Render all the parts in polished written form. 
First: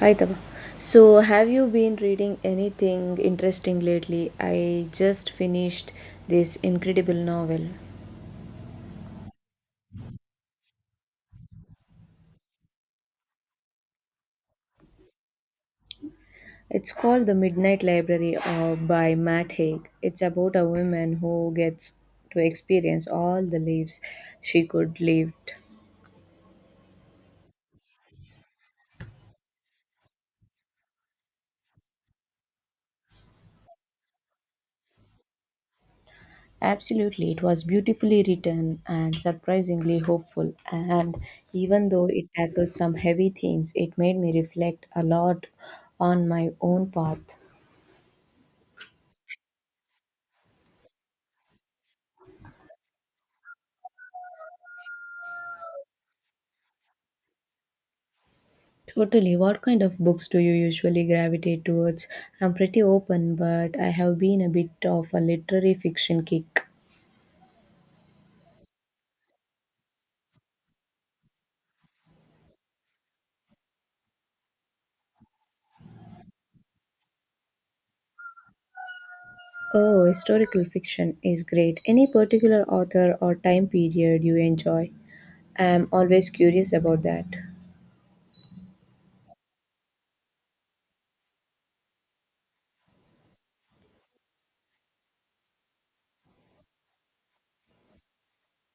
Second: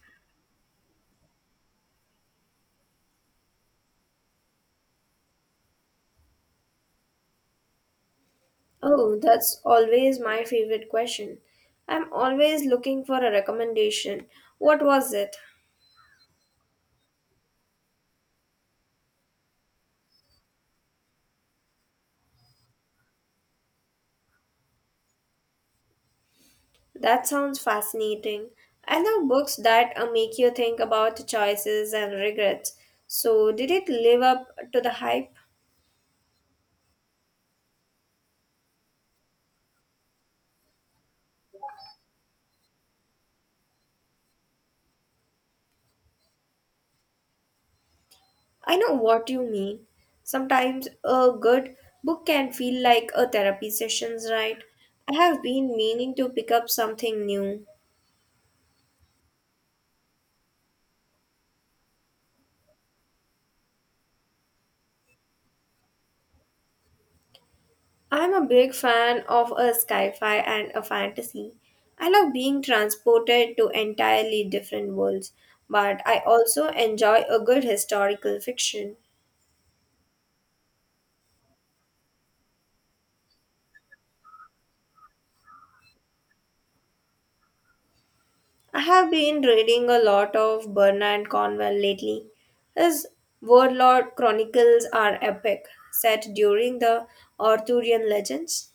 Hi Taba. So, have you been reading anything interesting lately? I just finished this incredible novel. Oh, that's always my favorite question. I'm always looking for a recommendation. What was it? It's called The Midnight Library by Matt Haig. It's about a woman who gets to experience all the lives she could lived. That sounds fascinating. I love books that make you think about choices and regrets. So, did it live up to the hype? Absolutely, it was beautifully written and surprisingly hopeful. And even though it tackles some heavy themes, it made me reflect a lot on my own path. I know what you mean. Sometimes a good book can feel like a therapy sessions, right? I have been meaning to pick up something new. Totally. What kind of books do you usually gravitate towards? I'm pretty open, but I have been a bit of a literary fiction kick. I'm a big fan of a sci-fi and a fantasy. I love being transported to entirely different worlds, but I also enjoy a good historical fiction. Oh, historical fiction is great. Any particular author or time period you enjoy? I'm always curious about that. I have been reading a lot of Bernard Cornwell lately. His Warlord Chronicles are epic, set during the Arthurian legends.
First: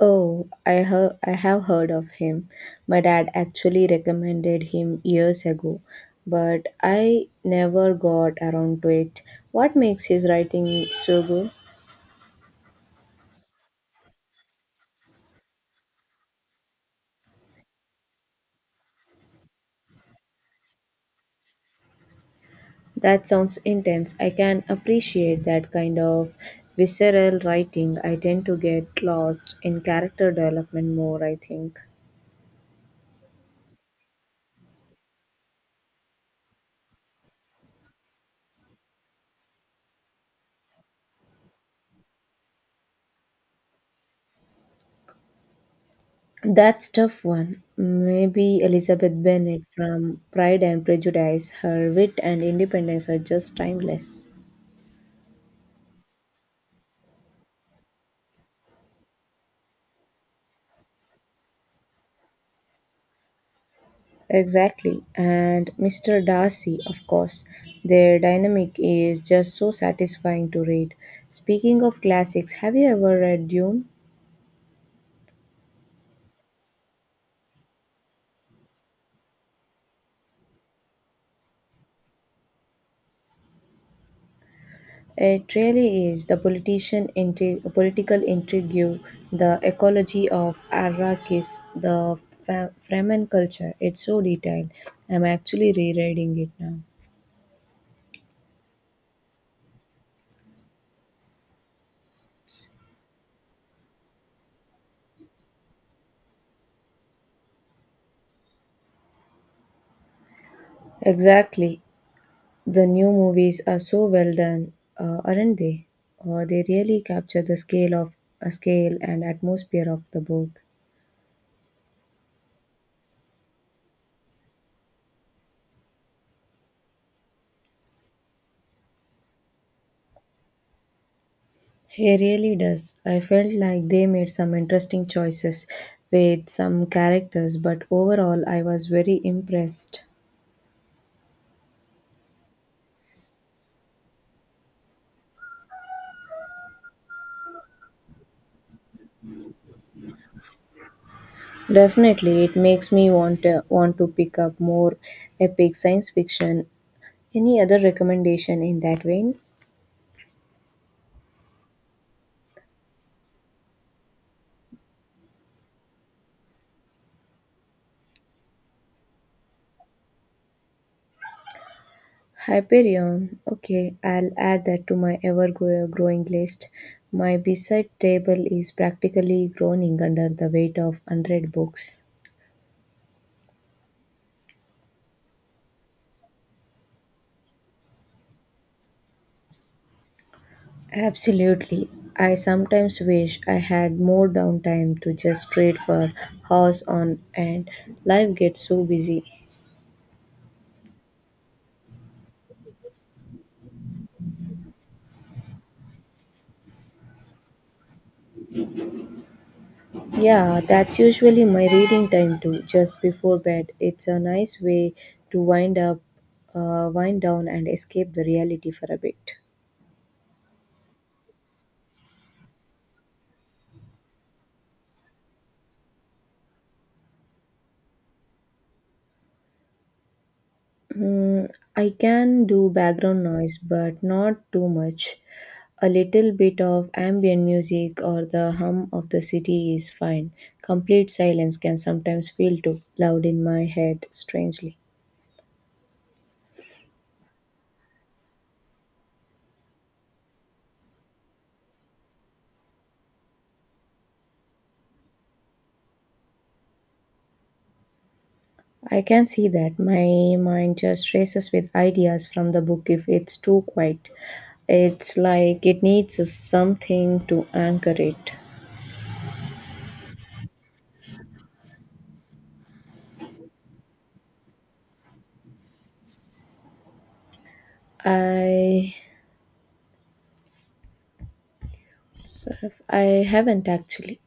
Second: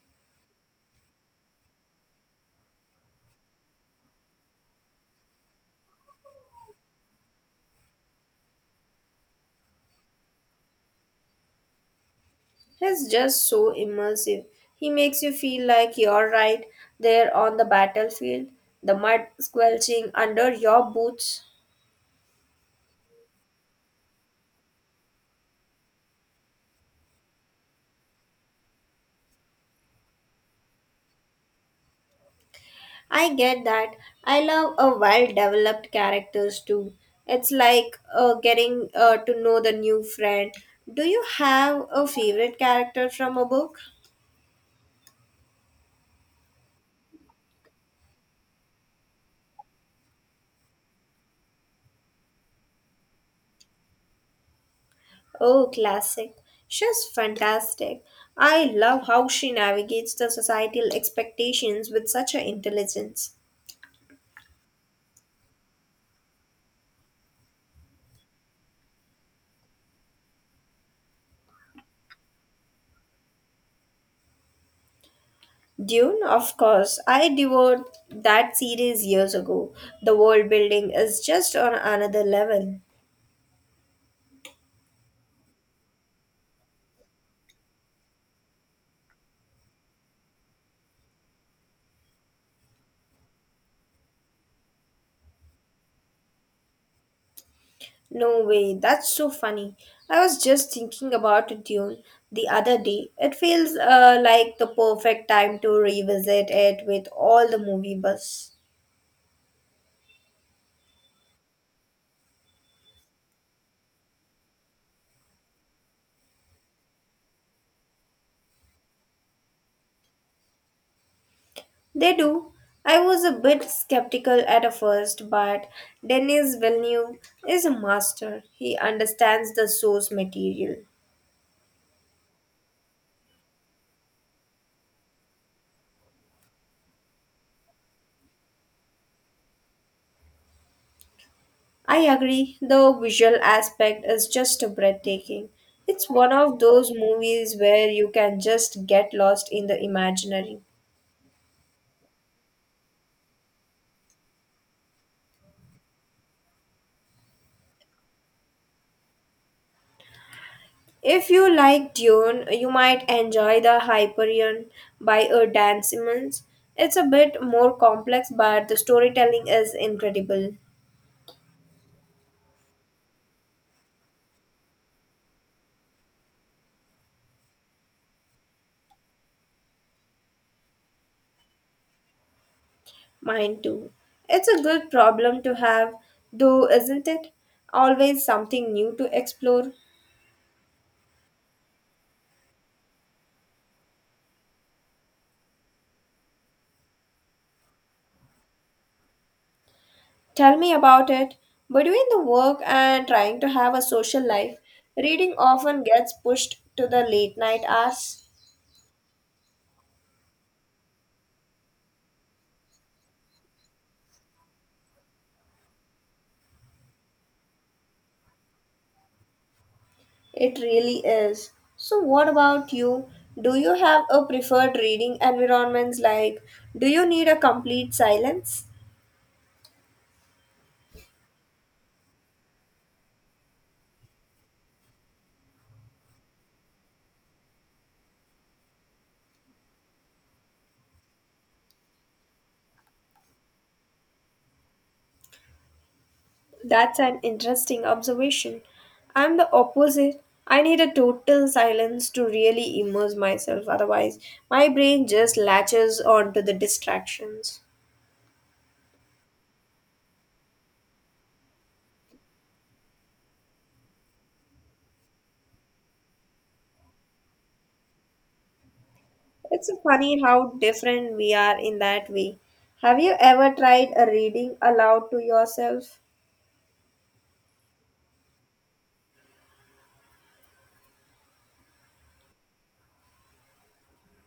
Oh, I have heard of him. My dad actually recommended him years ago, but I never got around to it. What makes his writing so good? He's just so immersive. He makes you feel like you're right there on the battlefield, the mud squelching under your boots. That sounds intense. I can appreciate that kind of visceral writing. I tend to get lost in character development more, I think. I get that. I love a well-developed characters too. It's like getting to know the new friend. Do you have a favorite character from a book? That's tough one. Maybe Elizabeth Bennet from Pride and Prejudice, her wit and independence are just timeless. Oh, classic. She's fantastic. I love how she navigates the societal expectations with such an intelligence. Exactly. And Mr. Darcy, of course. Their dynamic is just so satisfying to read. Speaking of classics, have you ever read Dune? Dune, of course. I devoured that series years ago. The world building is just on another level. It really is the political intrigue, the ecology of Arrakis, the Fremen culture. It's so detailed. I'm actually rereading it now. No way, that's so funny. I was just thinking about Dune the other day. It feels like the perfect time to revisit it with all the movie buzz. Exactly. The new movies are so well done, aren't they? They really capture the scale of a scale and atmosphere of the book. They do. I was a bit skeptical at first, but Denis Villeneuve is a master. He understands the source material. He really does. I felt like they made some interesting choices with some characters, but overall, I was very impressed. I agree, the visual aspect is just breathtaking. It's one of those movies where you can just get lost in the imaginary. Definitely, it makes me want to pick up more epic science fiction. Any other recommendation in that vein? If you like Dune, you might enjoy the Hyperion by Dan Simmons. It's a bit more complex, but the storytelling is incredible. Hyperion. Okay, I'll add that to my growing list. My bedside table is practically groaning under the weight of 100 books. Mine too. It's a good problem to have, though, isn't it? Always something new to explore. Absolutely. I sometimes wish I had more downtime to just trade for house on and life gets so busy. Tell me about it. Between the work and trying to have a social life, reading often gets pushed to the late night hours. Yeah, that's usually my reading time too, just before bed. It's a nice way to wind down, and escape the reality for a bit. It really is. So, what about you? Do you have a preferred reading environments like do you need a complete silence? Hmm, I can do background noise, but not too much. A little bit of ambient music or the hum of the city is fine. Complete silence can sometimes feel too loud in my head, strangely. That's an interesting observation. I'm the opposite. I need a total silence to really immerse myself, otherwise, my brain just latches onto the distractions. I can see that. My mind just races with ideas from the book if it's too quiet. It's like it needs something to anchor it. It's funny how different we are in that way. Have you ever tried a reading aloud to yourself? I I haven't actually.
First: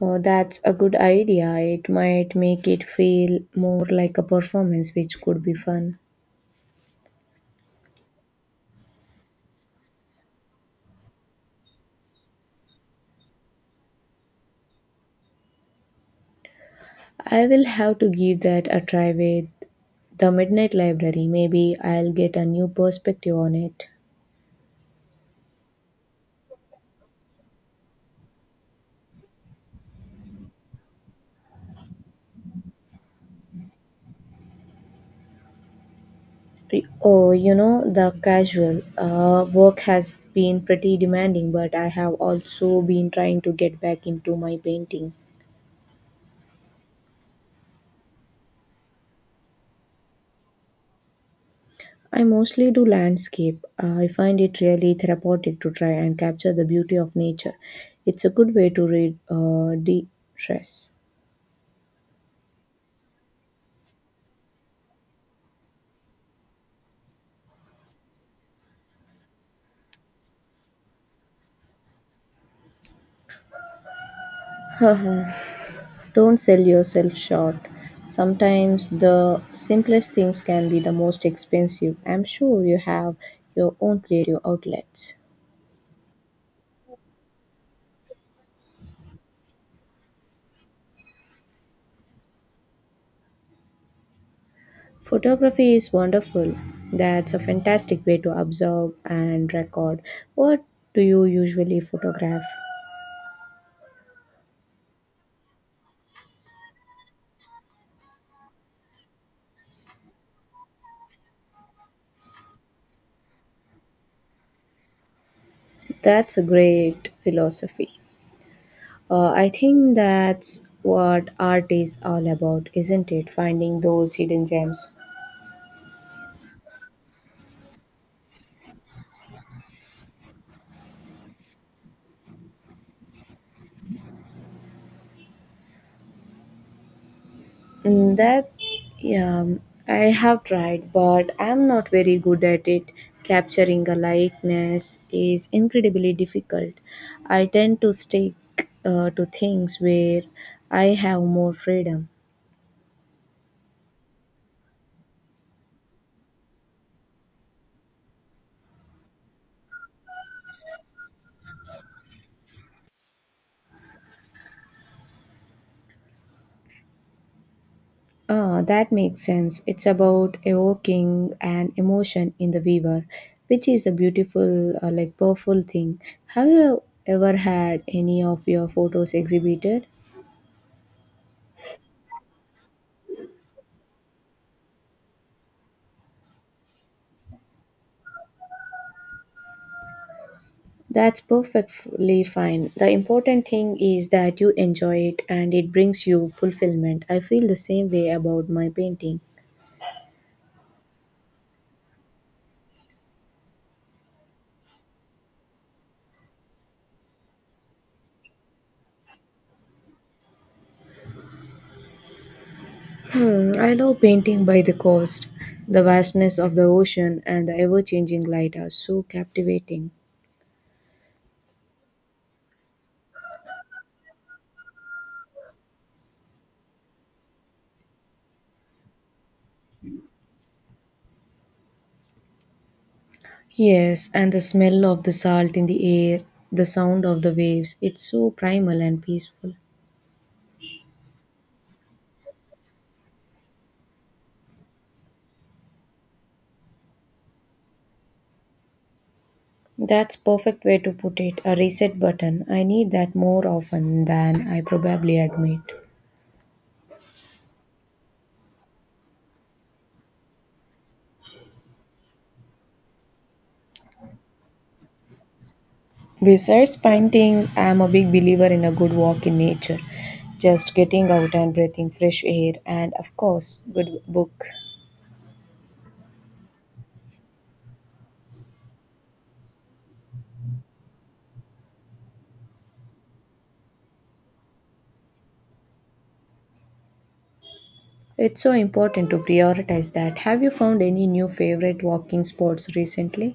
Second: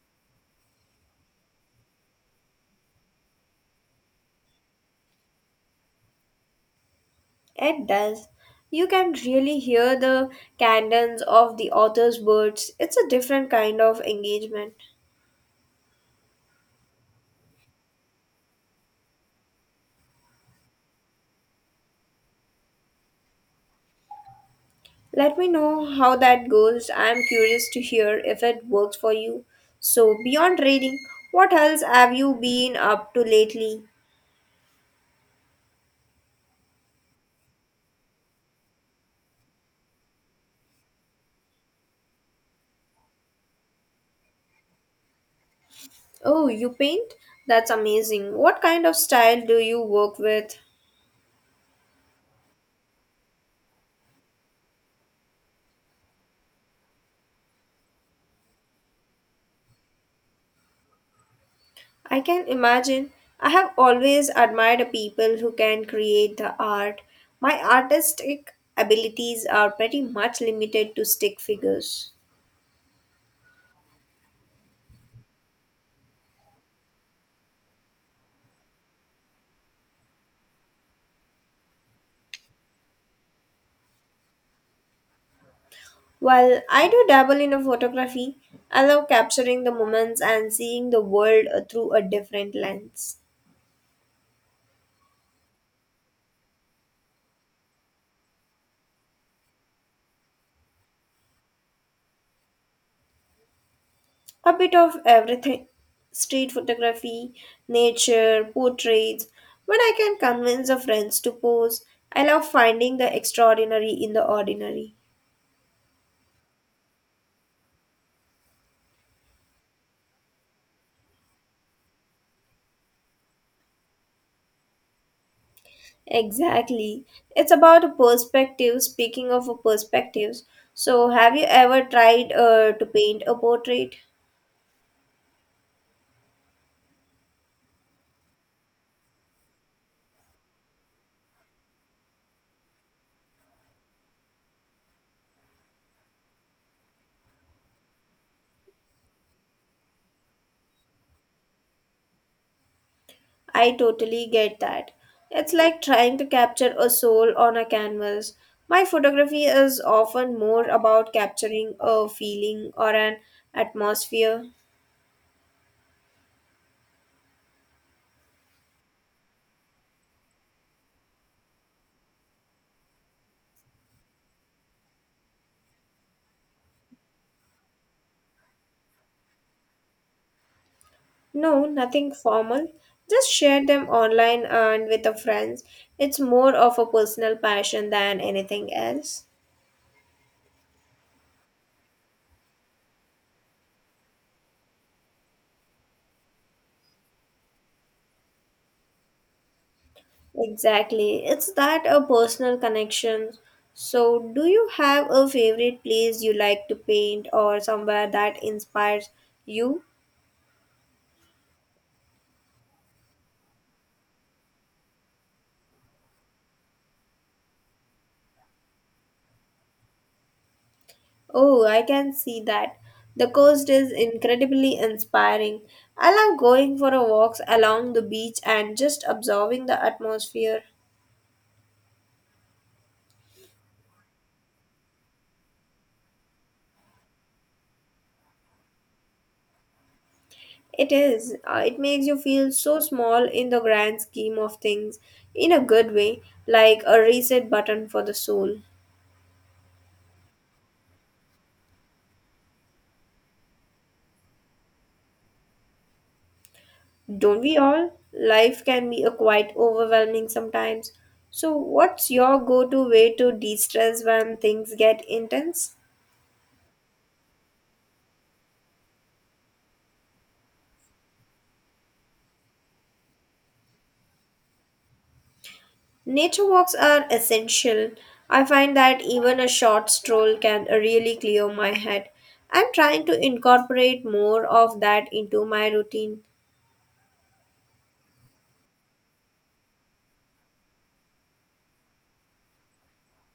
Oh, that's a good idea. It might make it feel more like a performance, which could be fun. It does. You can really hear the cadence of the author's words. It's a different kind of engagement. I will have to give that a try with the Midnight Library. Maybe I'll get a new perspective on it. Let me know how that goes. I'm curious to hear if it works for you. So, beyond reading, what else have you been up to lately? Oh, you know, the casual work has been pretty demanding, but I have also been trying to get back into my painting. Oh, you paint? That's amazing. What kind of style do you work with? I mostly do landscape. I find it really therapeutic to try and capture the beauty of nature. It's a good way to read de stress. I can imagine. I have always admired people who can create the art. My artistic abilities are pretty much limited to stick figures. Don't sell yourself short. Sometimes the simplest things can be the most expensive. I'm sure you have your own creative outlets. While I do dabble in a photography, I love capturing the moments and seeing the world through a different lens. Photography is wonderful. That's a fantastic way to observe and record. What do you usually photograph? A bit of everything street photography, nature, portraits. When I can convince a friend to pose, I love finding the extraordinary in the ordinary. That's a great philosophy. I think that's what art is all about, isn't it? Finding those hidden gems. Exactly. It's about a perspective. Speaking of a perspectives, so have you ever tried to paint a portrait? Mm, That, yeah, I have tried, but I'm not very good at it. Capturing a likeness is incredibly difficult. I tend to stick to things where I have more freedom. I totally get that. It's like trying to capture a soul on a canvas. My photography is often more about capturing a feeling or an atmosphere. Ah, that makes sense. It's about evoking an emotion in the viewer, which is a beautiful, powerful thing. Have you ever had any of your photos exhibited? No, nothing formal. Just share them online and with the friends. It's more of a personal passion than anything else. That's perfectly fine. The important thing is that you enjoy it and it brings you fulfillment. I feel the same way about my painting. Exactly. It's that a personal connection. So, do you have a favorite place you like to paint or somewhere that inspires you? I love painting by the coast. The vastness of the ocean and the ever changing light are so captivating. Oh, I can see that. The coast is incredibly inspiring. I love going for a walks along the beach and just absorbing the atmosphere. Yes, and the smell of the salt in the air, the sound of the waves, it's so primal and peaceful. It is. It makes you feel so small in the grand scheme of things in a good way, like a reset button for the soul. That's perfect way to put it, a reset button. I need that more often than I probably admit. Don't we all? Life can be a quite overwhelming sometimes. So, what's your go to way to de stress when things get intense? Besides painting, I am a big believer in a good walk in nature. Just getting out and breathing fresh air, and of course, good book. Nature walks are essential. I find that even a short stroll can really clear my head. I'm trying to incorporate more of that into my routine. It's so important to prioritize that. Have you found any new favorite walking spots recently?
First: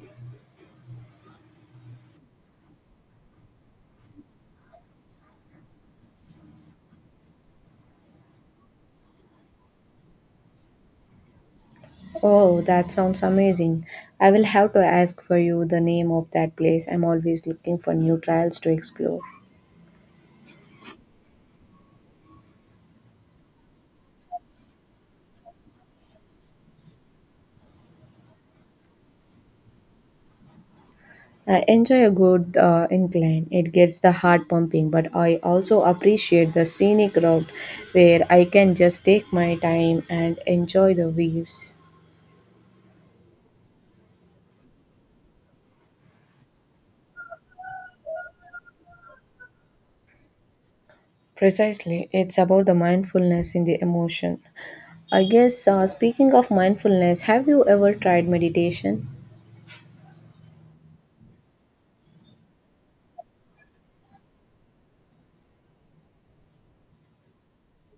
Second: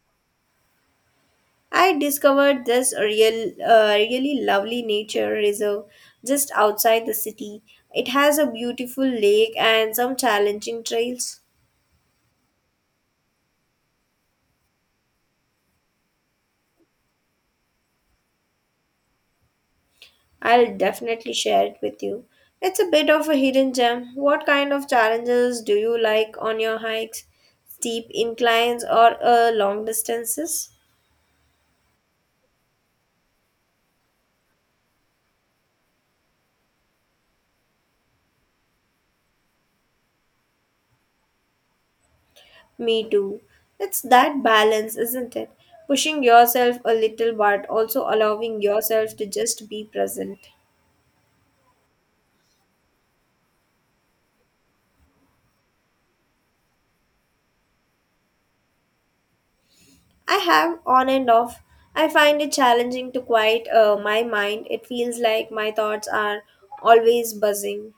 I discovered this really lovely nature reserve just outside the city. It has a beautiful lake and some challenging trails. Oh, that sounds amazing. I will have to ask for you the name of that place. I'm always looking for new trails to explore. I'll definitely share it with you. It's a bit of a hidden gem. What kind of challenges do you like on your hikes? Steep inclines or long distances? I enjoy a good incline. It gets the heart pumping, but I also appreciate the scenic route where I can just take my time and enjoy the waves. Me too. It's that balance, isn't it? Pushing yourself a little but also allowing yourself to just be present. Precisely, it's about the mindfulness in the emotion. I guess, speaking of mindfulness, have you ever tried meditation? I have on and off. I find it challenging to quiet my mind. It feels like my thoughts are always buzzing.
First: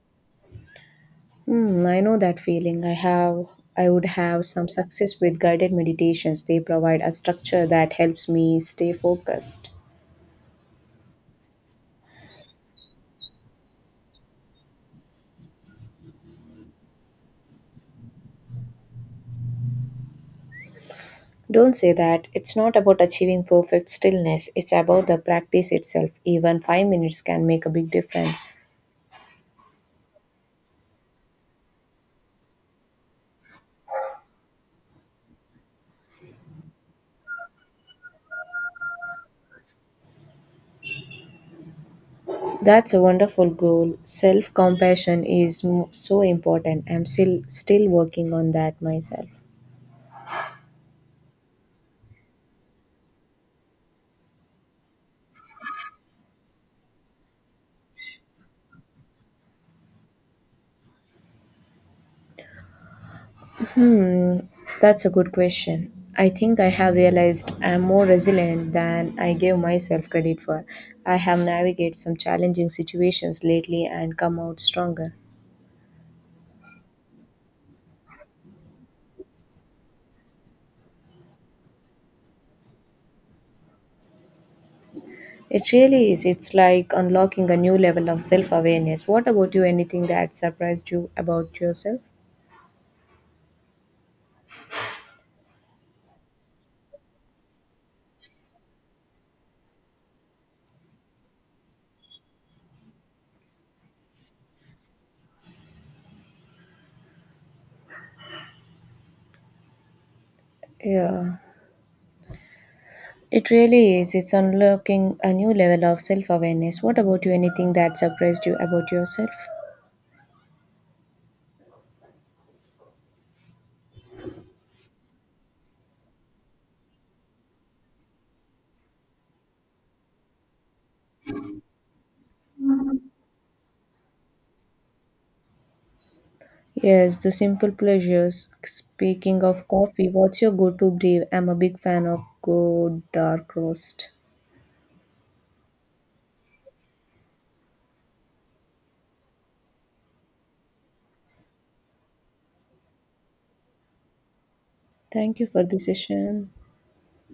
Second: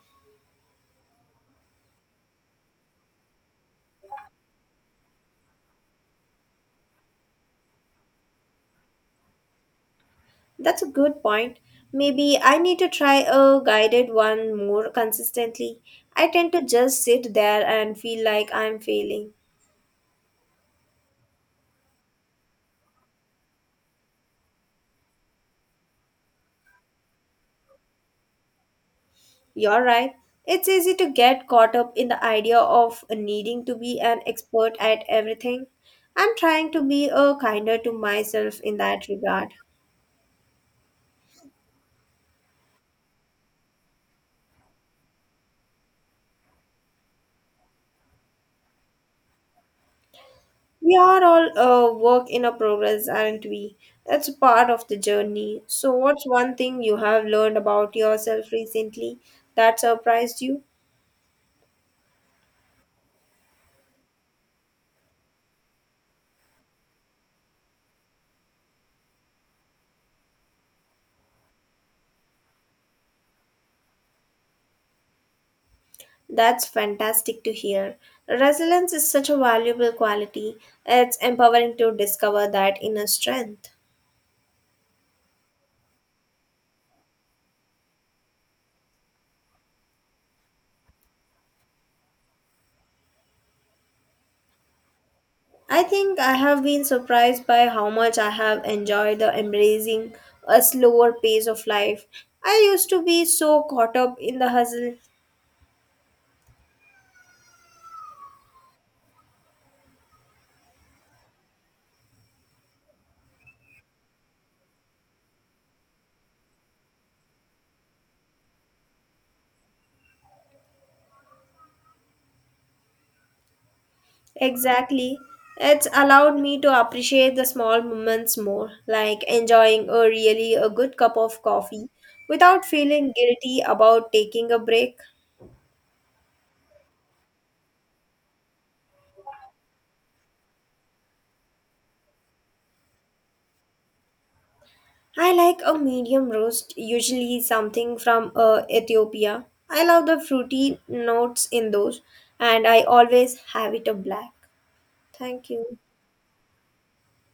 I know that feeling. I would have some success with guided meditations. They provide a structure that helps me stay focused. That's a good point. Maybe I need to try a guided one more consistently. I tend to just sit there and feel like I'm failing. Don't say that. It's not about achieving perfect stillness, it's about the practice itself. Even 5 minutes can make a big difference. You're right. It's easy to get caught up in the idea of needing to be an expert at everything. I'm trying to be a kinder to myself in that regard. That's a wonderful goal. Self compassion is so important. I'm still working on that myself. We are all a work in a progress, aren't we? That's part of the journey. So, what's one thing you have learned about yourself recently that surprised you? That's a good question. I think I have realized I'm more resilient than I gave myself credit for. I have navigated some challenging situations lately and come out stronger. That's fantastic to hear. Resilience is such a valuable quality. It's empowering to discover that inner strength. It really is. It's like unlocking a new level of self awareness. What about you? Anything that surprised you about yourself? I think I have been surprised by how much I have enjoyed the embracing a slower pace of life. I used to be so caught up in the hustle. Yeah. It really is. It's unlocking a new level of self awareness. What about you? Anything that surprised you about yourself? Exactly. It's allowed me to appreciate the small moments more, like enjoying a really a good cup of coffee without feeling guilty about taking a break. Yes, the simple pleasures. Speaking of coffee, what's your go to brew? I'm a big fan of good dark roast. I like a medium roast, usually something from Ethiopia. I love the fruity notes in those, and I always have it a black. Thank you Thank for you. the session.